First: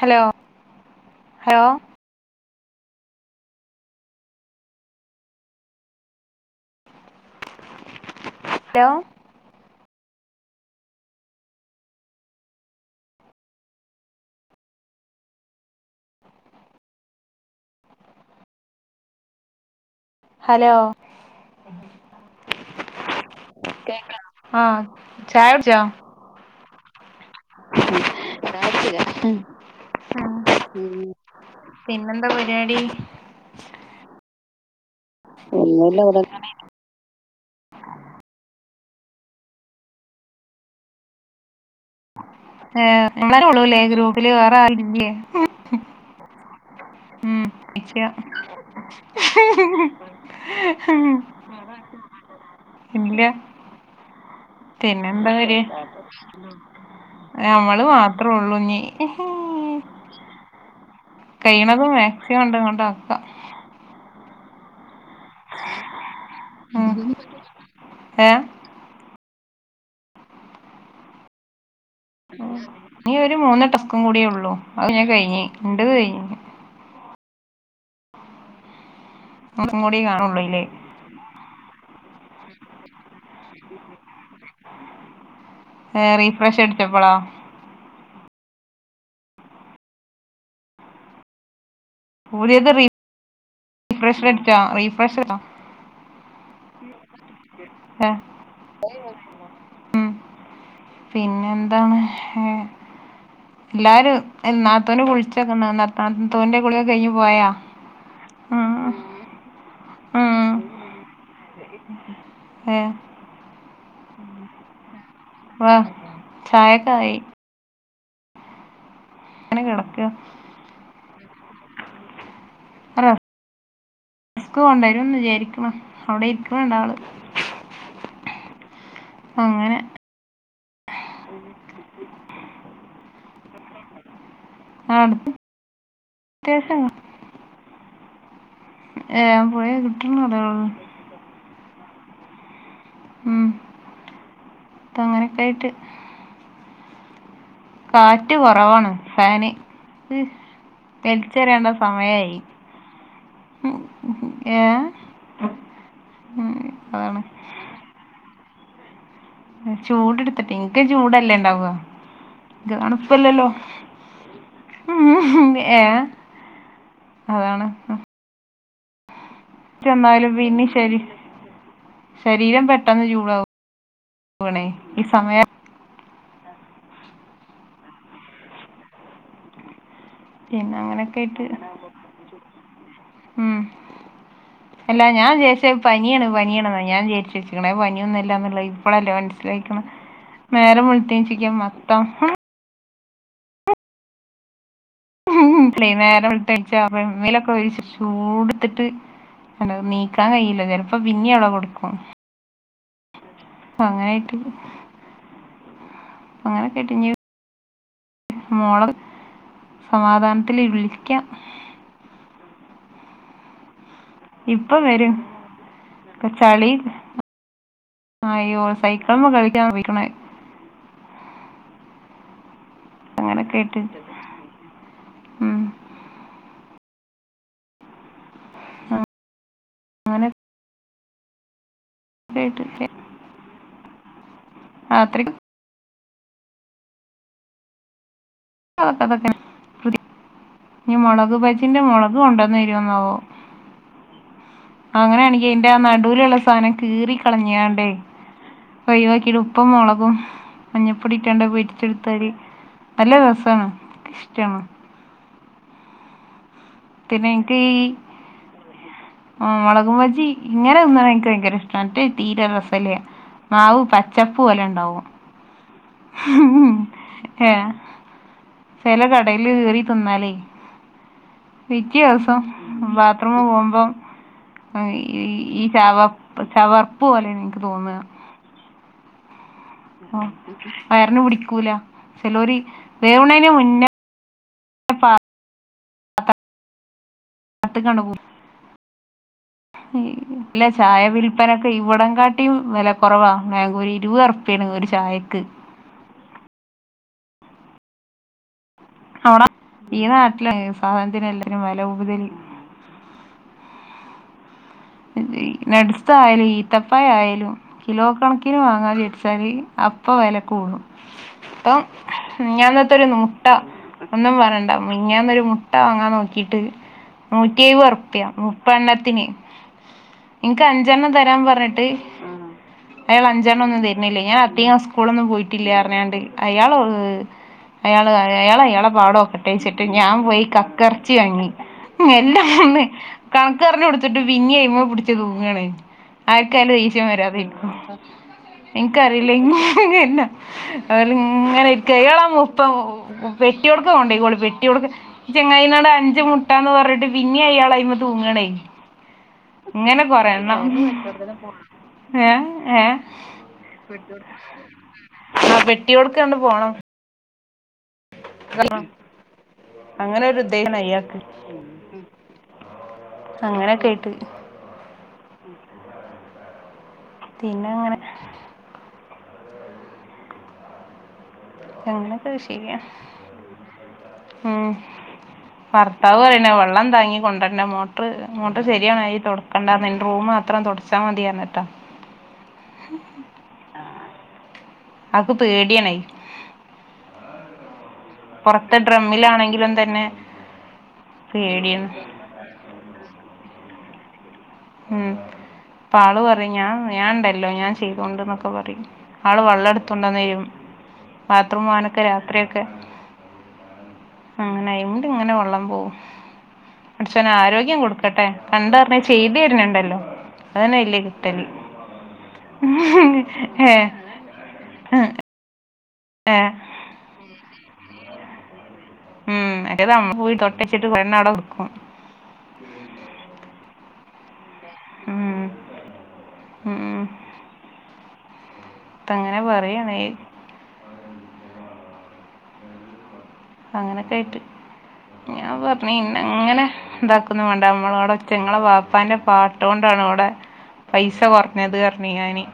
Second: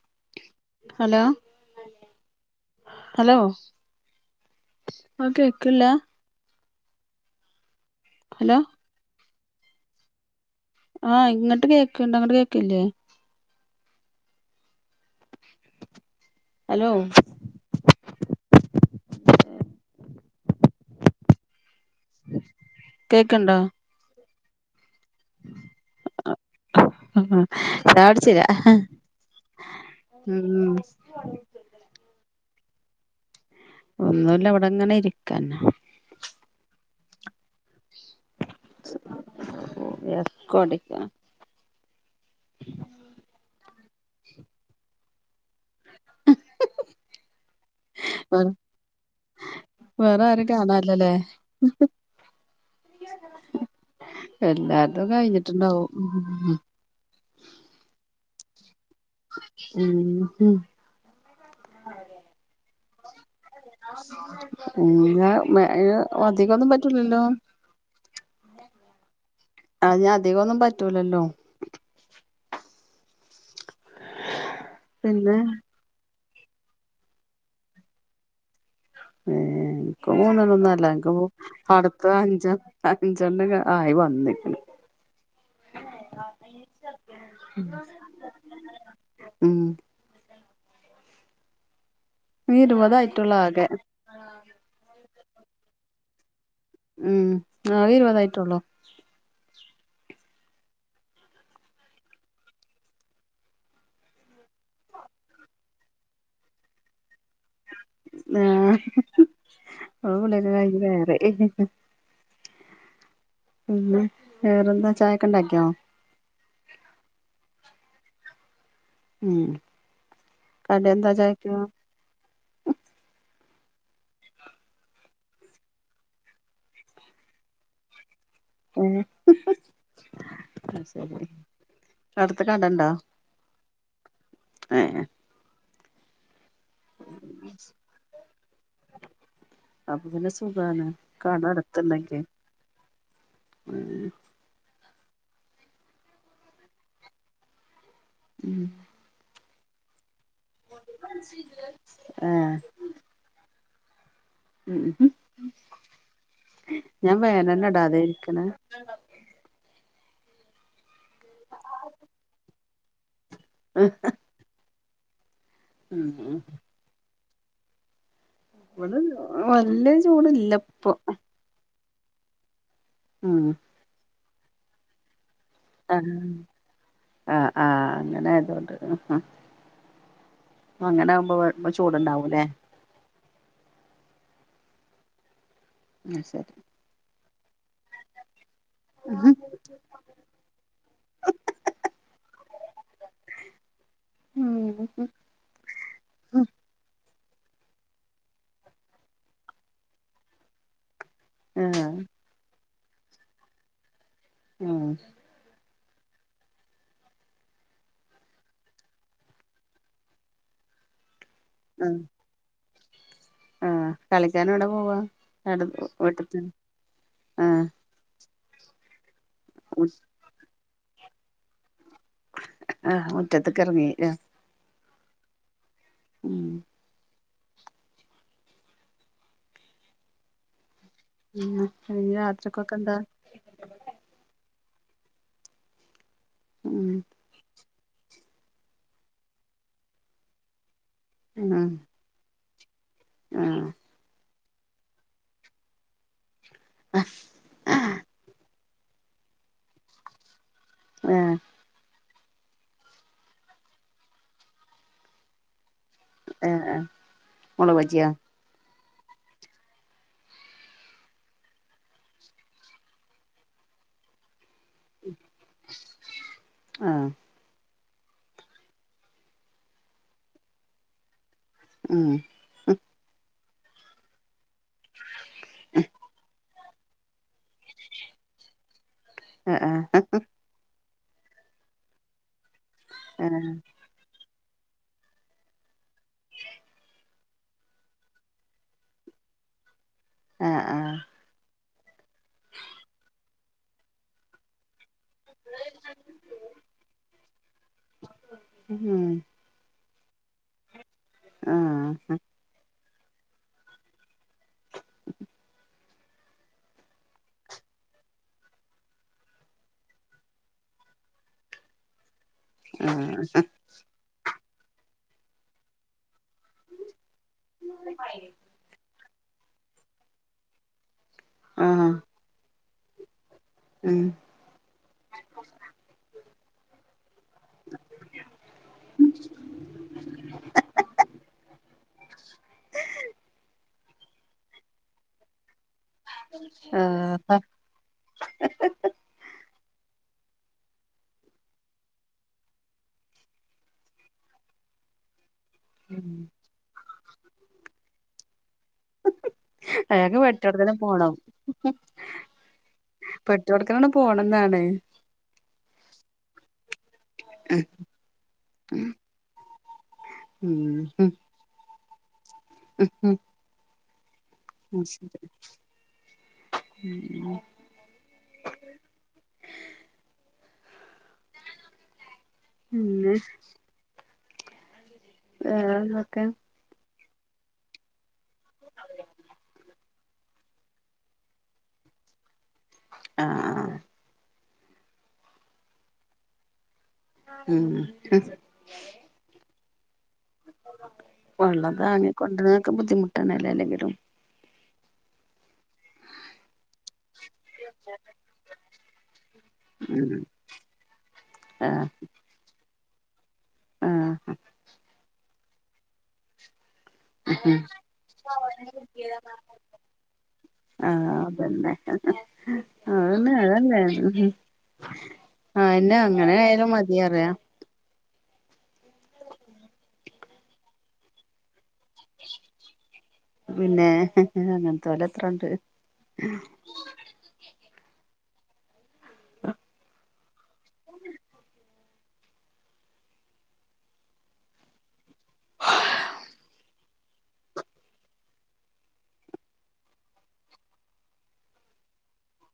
Hello? Hello hello ആഹ് കേക്ക്ല്ലാ hello? ലോ ആഹ് ഇങ്ങട്ട് കേക്ക്ണ്ട് അങ്ങട്ട് കേക്ക്ല്ലേ അലോ. ഹലോ കേക്ക്ണ്ടോ ആഹ് ചായുട്ച്ചോ അപ ചായകുടിചീലെ ചായ ഹ ഹാ കുടിച്ചില്ല ഹ്ഹും ഉം പിന്നെന്താ പരുവാടി ഒന്നുല്ല ഇവിടെങ്ങനെ ഇരിക്കന്നേ [unintelligible] ഓ എക്കോ അടിക്കാ ഏ നമ്മളെന്നെ ഒള്ളൂ അല്ലേ എ ഗ്രൂപ്പില് വേറെ ആരും ഇല്ല്യേ ഏ ഹ് ഹും ഉം ഇഷ്യ ഹ് ഹ് വേറെ ആരും കാണാല്ലല്ലേ ഹും ഹേ ഇല്ല്യ പിന്നെ എല്ലാര്തും എന്താ പറയ കഴിഞ്ഞിട്ടുണ്ടാവും നമ്മള് മാത്രള്ളൂ ഇഞി ഹ് ഹും ഉം ഹും കയ്യ്ണതും മാക്സിമംണ്ട് അങ്ങണ്ടാക്ക [unintelligible] അധികൊന്നും ഉം പറ്റൂലല്ലോ ഏഹ് അത് ഞാ അധികൊന്നും പറ്റൂലല്ലോ ഇനി ഒരു മൂന്ന്! ! ! ! ! ! കൂടിയേ ഉള്ളൂ അത് ഞാൻ പിന്നെ കഴിഞ് ഇന്റെത് കഴിഞ് ഏ കൂടി ഇൻക്ക് കാണുള്ളൂ അയില് മൂന്നെണ്ണൊന്നു [unintelligible] ഓ അടുത്ത അഞ്ചാ അഞ്ചെണ്ണംക ആയി വന്നെ റീഫ്രഷ് ഉം. അടിച്ചപ്പളാ ഉം ഇരുവതായിട്ടൊള്ളൂ ആകെ ഫ്രഷറ് അടിച്ചോ റീഫ്രഷടിച്ചോ ഉം ആ അത് ഇരുപതായിട്ടൊള്ളൂ ഉം പിന്നെന്താണ് ഏ ല്ലാരും നാത്തുന് കുളിച്ച് [unintelligible] നാത്തൂന്റെ കുളിയെകഴിഞ്ഞ് പോയാ ഉം ആഹ്ഹ്ഹ് ഓ കുളിയക്കെ ഉം കയ്ഞ് കേറി ഏ പിന്നെ വേറെന്താ ചായ വാഹ് ചായക്കായി ഉം അങ്ങനെ കിടക്കുക കടി എന്താ ചായക്ക് ആഹ് ഇക്ക കൊണ്ടുവരുംന്ന് വിചാരിക്ക്ണ് അവിടെ ഇരിക്കണ് ണ്ടാള് [unintelligible] അടുത് കടാണ്ടോ ആഹ് ഏ, പോയി അപ്പൊ കിട്ടണം പിന്നെ കടകളിൽ സുഖാണ് [unintelligible] ന്താണ്ടാക്ക്യെ ഉം തങ്ങനെയൊക്കെയായ് കാറ്റ് കൊറവാണ് ഫാന് വെലിച്ചെറിയേണ്ട സമയായി ഏഹ് ഏ ഉം ഉം ഞാൻ അതാണ് ഫേനൊന്നുടാതേരിക്ക്ണേ ചൂടെട്ത്തിട്ടെ ഇക്ക് ചൂടല്ലേ ഇണ്ടാവ തണുപ്പല്ലല്ലോ ഏഹെ ഏ ഉം അതാണ് വ്ടെ വല്യ എന്നാലും പിന്നെ ചൂട്ല്ലപ്പൊ ശരി ശരീരം പെട്ടെന്ന് ഉം ചൂടാവും വണേ ഈ സമയം ആഹ് ആഹ് ആഹ് അങ്ങനായതോണ്ട് പിന്നെ അങ്ങനൊക്കെ അങ്ങനവ്മ്പോ ആയിട്ട് വെ ചൂടുണ്ടാവൂല്ലേ ഉം അല്ലാ ഞാൻ വിചാ ആഹ് പനിയാണ് ശരി പനിയണെന്നാ ഞാൻ വിയാരിച്ചെച്ചേക്കണേ പനിയൊന്നുല്ലാന്നൊള്ളെ ഇപ്പോളല്ല ആഹ് മനസ്സിലായിക്കണ് നേരം വെള്തേച്ചിക്ക് മൊത്തം ഉം [unintelligible] നേരം വെൾത്തെൺച്ചാറിം. [unintelligible] ചൂടുത്തിട്ട് [unintelligible] നീക്കാൻ കയില്ല ചെലപ്പോ പിന്നീ അവിടെ കൊടുക്കും അങ്ങനെയീട്ട് ആഹ് അങ്ങനെ കേട്ട് ഞു മോള് സമാധാനത്തില് വിളിക്കാം. ആഹ് ആഹ് കളിക്കാൻ എവ്ട ഇപ്പൊ പോവാ വരും അടുത്ത് ഇപ്പൊ വീട്ടത്ത് ചളി ആഹ്. [unintelligible] ആഹ് അങ്ങനൊക്കെ മുറ്റത്തക്ക് ആയിട്ട് ഇറങ്ങി ആഹ് ഉം മ്ഹ് ആഹ് അങ്ങനെ [unintelligible] രാത്രിക്കൊക്കെ [unintelligible] എന്താ രാത്രി ആഹ് അതൊക്കെ അതൊക്ക [unintelligible] ഇനി മൊളക് ഉം ബജീന്റെ മൊളക് കൊണ്ടുവന്ന് തരൂ ന്നോ ആവോ ആഹ് അങ്ങനെയാണങ്കി അതിന്റെ ആ നടൂലുള്ള സാനം കീറി കളിഞ്ഞാണ്ടേ ഒഴിവാക്കി ഇപ്പും മൊളകും മഞ്ഞപ്പൊടി ആഹ് ഇട്ടണ്ട് പോരി ചെക്ത്തരി നല്ല രസാണ് ക്ക് ഇഷ്ടാണ്. ആഹ് ആഹ് പിന്നെ ഇൻക്ക് ഈ മുളക് ബജിയോ ആഹ് മൊളക് ബജി ഇങ്ങനെ തിന്ന എനിക്ക് ഭയങ്കര ഇഷ്ടാണ് മറ്റേ തീരെ റസല്ല്യ മാവ് പച്ചപ്പ് പോലെ ഉണ്ടാവും ആഹ് ഏഹ് ചെല കടേല് കേറി തിന്നാലേ മിക്ക ഉം ദിവസം ബാത്ത്റൂമ് പോവുമ്പം ഈ ചവപ്പ് ചവർപ്പ് പോലെയാണ് എനിക്ക് തോന്ന അ ആഹ് ഉമ് വയറിന് പിടിക്കൂല ചിലോര് വേവുണേന് ആഹ് മുന്നേ [unintelligible] ആഹ് ആഹ് പ്പനൊക്കെ ഇവിടം കാട്ടി വെല കുറവാ മാങ്കൂര് ഇരുവർപ്പിയാണ് ഒരു ചായക്ക് മ്മ് [inaudible] ഈ നാട്ടില് സാധത്തിന് അല്ലേലും വെല ആഹ് കൂടുതല്. നട്സായാലും ഈത്തപ്പഴായാലും കിലോ കണക്കിന് വാങ്ങാ വിചാരിച്ചാല് അപ്പൊ വെല കൂടും ഇപ്പം മെഞ്ഞത്തെരു ആഹ് മുട്ട ഒന്നും പറയണ്ട മിഞ്ഞാന്ന് ഒര് മുട്ട വാങ്ങാൻ നോക്കി ട്ട് നൂറ്റിയെഴുവ റുപ്പ്യ മുപ്പെണ്ണത്തിന് ഇൻക്ക് അഞ്ചെണ്ണം തരാൻ പറഞ്ഞിട്ട് ആഹ് ഉം അയാൾ അഞ്ചെണ്ണം ഒന്നും ഉം തരുന്നില്ല ഞാൻ അധികം സ് സ്കൂളൊന്നും പോയിട്ടില്ല്യ പറഞ്ഞാണ്ട് അയാള് അയാള് അയാൾ അയാളെ പാട് ഓക്കട്ടേ വെച്ചിട്ട് ഞാൻ പോയി കക്ക എറച്ചി വാങ്ങി. എല്ലാം ഒന്ന് കണക്ക് പറഞ്ഞ് കൊടുത്തിട്ട് പിന്നേ അയ്മെ പിടിച്ച് തൂങ്ങാണ് ആർക്കായാലും ദേഷ്യം വരാതെ ആഹ് എനക്കറിയില്ല ഇനി എന്നാ അയാള് ഇങ്ങനെ നിക്ക അയാള് ആ മൊത്തം പെട്ടിയോടുക്ക് കൊണ്ടുപൊയ്ക്കോളി പെട്ടിയോടുക്ക് ചെങ്ങായിനോട് അഞ്ച് മുട്ടാന്ന് പറഞ്ഞിട്ട് പിന്നെയും അയാള് അയ്മേ തൂങ്ങാണേ. [unintelligible] ഇങ്ങനെ കൊറെണ്ണം ഏഹ് ഏഹ് ക്കണം പോണം ന്നാണ് ആഹ് പെട്ടിയോടുക്കങ്ങട് പോണം ഹ് അങ്ങനൊരു ഇതേണ് അയാക്ക് [unintelligible] ഉം അങ്ങനെയൊക്കെ ആയിട്ട് മുഷീദ് ഉം പിന്നങ്ങനെ അങ്ങനൊക്കെത് ശരിയ പിന്നെ ഉം ഭർത്താവ് വേറെന്തൊക്കെ വരണം വെള്ളം താങ്ങി കൊണ്ടുവരണം മോ ട്ടർ മോട്ടർ ശരിയായി- തുടക്കണ്ടാന്നഎന്റെ റൂം മാത്രം തുടച്ചാൽ മതിയർന്നിട്ടാ. ആഹാ... ! ആക്ക് പേടിയാണെ. ഉം.. ! പുറത്ത് ഡ്രമ്മിലാണെങ്കിലും തന്നെ- വള്ളം പേടിയാണ് താങ്ങി കൊണ്ടരാനൊക്കെ ബുദ്ധിമുട്ടന്നല്ലേ എല്ലെങ്കിലും ഉം പ്പ ആള് പറയും ഞാ ഞാൻ ണ്ടല്ലോ ഞാൻ ചെയ്തോണ്ട് ന്നൊക്കെ പറയും ആള് വെള്ളം ഉം എട്ത്തുണ്ടോന്നരും ബാത്റൂമിൽ പോവാനൊക്കെ രാത്രി ഒക്കെ ആഹാ... ! അങ്ങനെ അയിണ്ട് ങ്ങനെ വെള്ളം പോവും പടച്ചോൻ ആരോഗ്യം കൊടുക്കട്ടെ കണ്ടറിഞ്ഞ് ചെയ് തിരുന്നുണ്ടല്ലോ. അതന്നെ ല് ആഹ് കിട്ടല് അതന്നെ അതന്നെ ഹേ... ! ആഹാ എന്നെ അങ്ങനെ ആയാലും, മതി അറിയണ്. ഉം എന്നിട്ട് നമ്മ പോയി് തൊട്ടെച്ചിട്ട് കുയിന്നവിടെ വെക്കും പിന്നെ ഹ് ഹ് ഉം അങ്ങൻതോലത്രണ്ട് ഉം അങ്ങനെ പറയണെ. [unintelligible] അങ്ങനൊക്കെ ആയിട്ട് ഞാൻ പറഞ്ഞി ഇന്നെ അങ്ങനെ ഇന്താക്കുന്നു വേണ്ട നമ്മളവിടെ- ഒച്ചങ്ങളെ വാപ്പാന്റെ പാട്ട് കൊണ്ടാണ് ഇവടെ, പൈസ കുറഞ്ഞത് അറഞ്ഞ് ഞാന്.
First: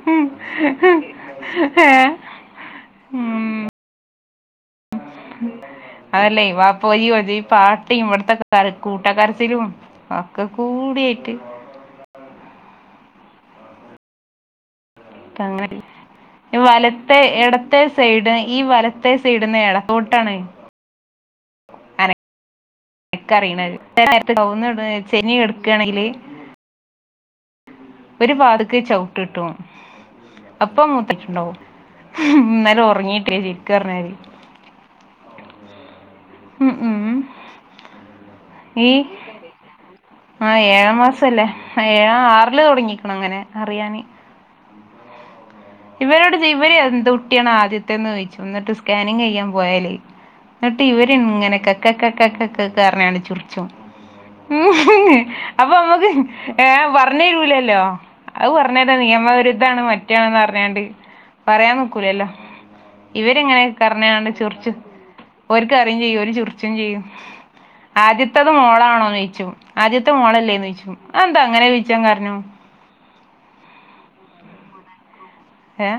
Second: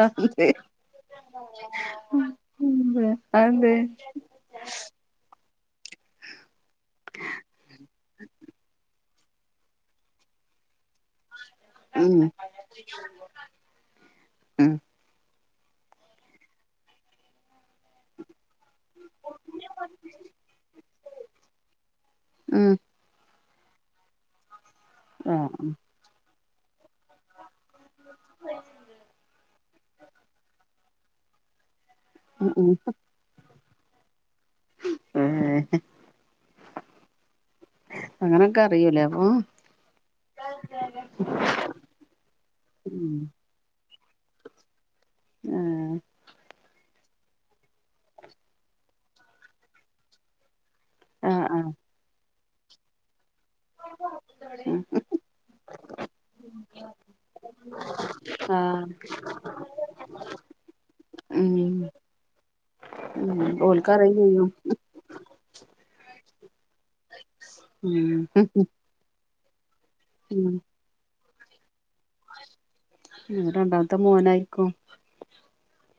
അതെന്തേ ഹേ... ! ഉം ബെ അതെന്തെ അതല്ലേ വാപ്പോരിം പാട്ടീം ഇവിടത്തെ കര കൂട്ടക്കരച്ചിലും ഒക്കെകൂടി ആയിട്ട് ഉം ഉം... ! ങ്ങനെ വലത്തെ ഇട- ത്തെ സൈഡ് ഈ വലത്തെ സൈടിന്ന് ഇടത്തോട്ടാണ് ഉം... ! ഇക്ക അറിയിണ [unintelligible] ആഹ് ടുക്കുകയാണെങ്കില്, ഒരു പാതിക്ക് ചവുട്ട് കിട്ടും അപ്പൊ മൂത്തച്ചിണ്ടാവും ഉം ഉം ഇന്നലെ ഉറങ്ങീട്ടേ ശരിക്ക് പറഞ്ഞാല് ഏ ഹ് ഉം ഉം അങ്ങനൊക്കെ അറിയൂലേ അപ്പോ? ആഹാ ഏഴാം മാസം അല്ലേ, ഏഴാ- ആറില് തുടങ്ങിക്കണം അങ്ങനെ അറിയാന്. ആഹാ... ! ഇവരോട് ഇവര് എന്ത് കുട്ടിയാണ് ആദ്യത്തെന്ന് ചോയിച്ചും എന്നിട്ട് സ്കാനിങ് ചെയ്യാൻ പോയാല് എന്നിട്ട് ഇവര് ആഹ് ഇങ്ങനെ ആഹ് കക്ക കക്ക കക്ക ക്കറിഞ്ഞാണ്ട് ങ്ങനെ ചിർച്ചും ഉം അപ്പോ നമ്മുക്ക് ഏ പറഞ്ഞരൂലല്ലോ. അത് ആഹ് പറഞ്ഞതാ നിയമവിരുദ്ധണ് മറ്റാണ്‌ ന്നർ വേണ്ടി ഉം പറയാനിക്കൂലല്ലോ ഉം ഇവരെങ്ങനെ ഓൽക്കറിയും കർഞ്ഞാണ്ട് ചെയ്യും ചിർച്ച് ഒരുക്ക് അറിയും ചെയ്യും, ഒരു ചെറിച്ചും ചെയ്യും. ഉം ആദ്യത്തത് മോളാണോ നോയിച്ചും. ആദ്യത്തെ ഉം മോളല്ലേന്ന് ചോയിച്ചും അതെന്താ അങ്ങനെ ചോയിച്ചാൻ കാരണം ഉം രണ്ടാമത്തെ മോന ആയിക്കും. ഹേ... !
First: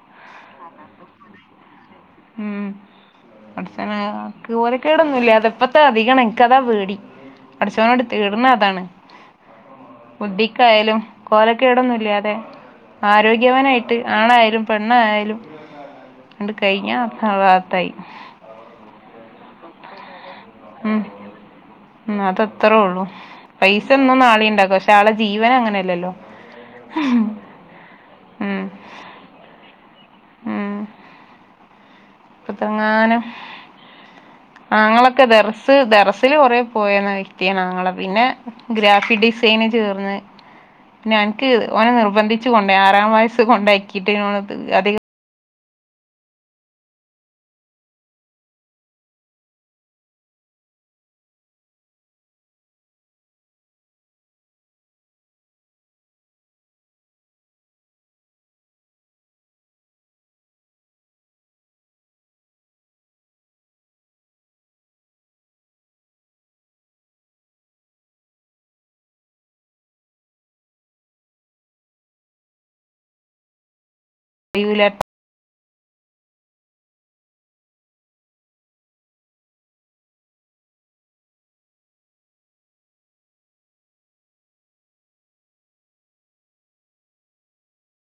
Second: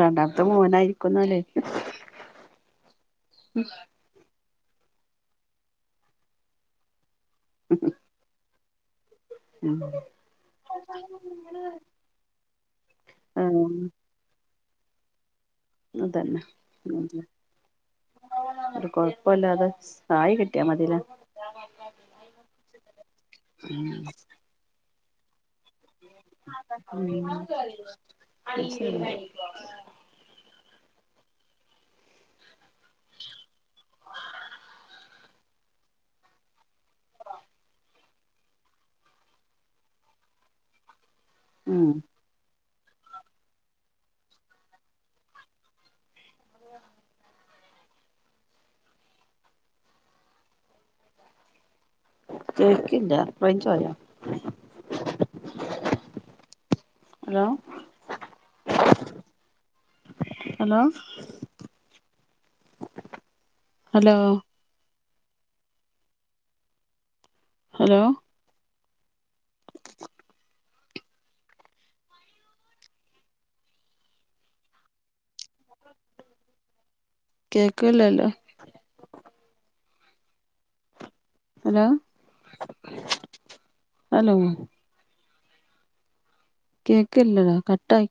രണ്ടാമത്തെ മൂനായിരിക്കുന്നാല്. ഉം അടുത്തെ ന്നെദ [unintelligible] കോല കേടൊന്നുല്ലാതെ ഇപ്പത്തെ അധികം ആണ് എനിക്ക് അതാ പേടി പടച്ചോനോട് തേട്ണത് അതാ ണ്. ബുദ്ധിക്കായാലും കോലക്കേടൊന്നുല്ലാതെ ആഹ് ആരോഗ്യവാനായിട്ട് ആണായാലും പെണ്ണായാലും അതന്നെ ഞ [unintelligible] ഒരു കൊഴപുല്ലാതെ ആയി കിട്ടിയാ മതി. ഉം ഉം അതത്രേ ഉള്ളൂ പൈസ ഒന്നും നാളണ്ടാക്ക മയാളെ ജീവനങ്ങനെ മ്മ് ഉം. അയ്ശരി [inaudible] ഇപ്പതങ്ങാനും ആങ്ങളോക്കെ ദെറസ് ദെറസില് കൊറെ പോയെന്ന വ്യക്തിയാണ് ആങ്ങള പിന്നെ ഗ്രാഫിക് ഡിസൈന് ചേർന്ന് ഞാൻ ഉം ഓനെ നിർബന്ധിച്ച് കൊണ്ട ആറാം വയസ്സ് കൊണ്ടക്കിട്ട് അധികം അത ചേക്കില്ല റേഞ്ച്പോയോ ഹലോ ഹലോ ഹലോ ഹലോ ഇല്ല കേക്ക്‌ലല്ലോ ഹലോ? ഹലോ? കേക്കില്ലടോ കട്ടായി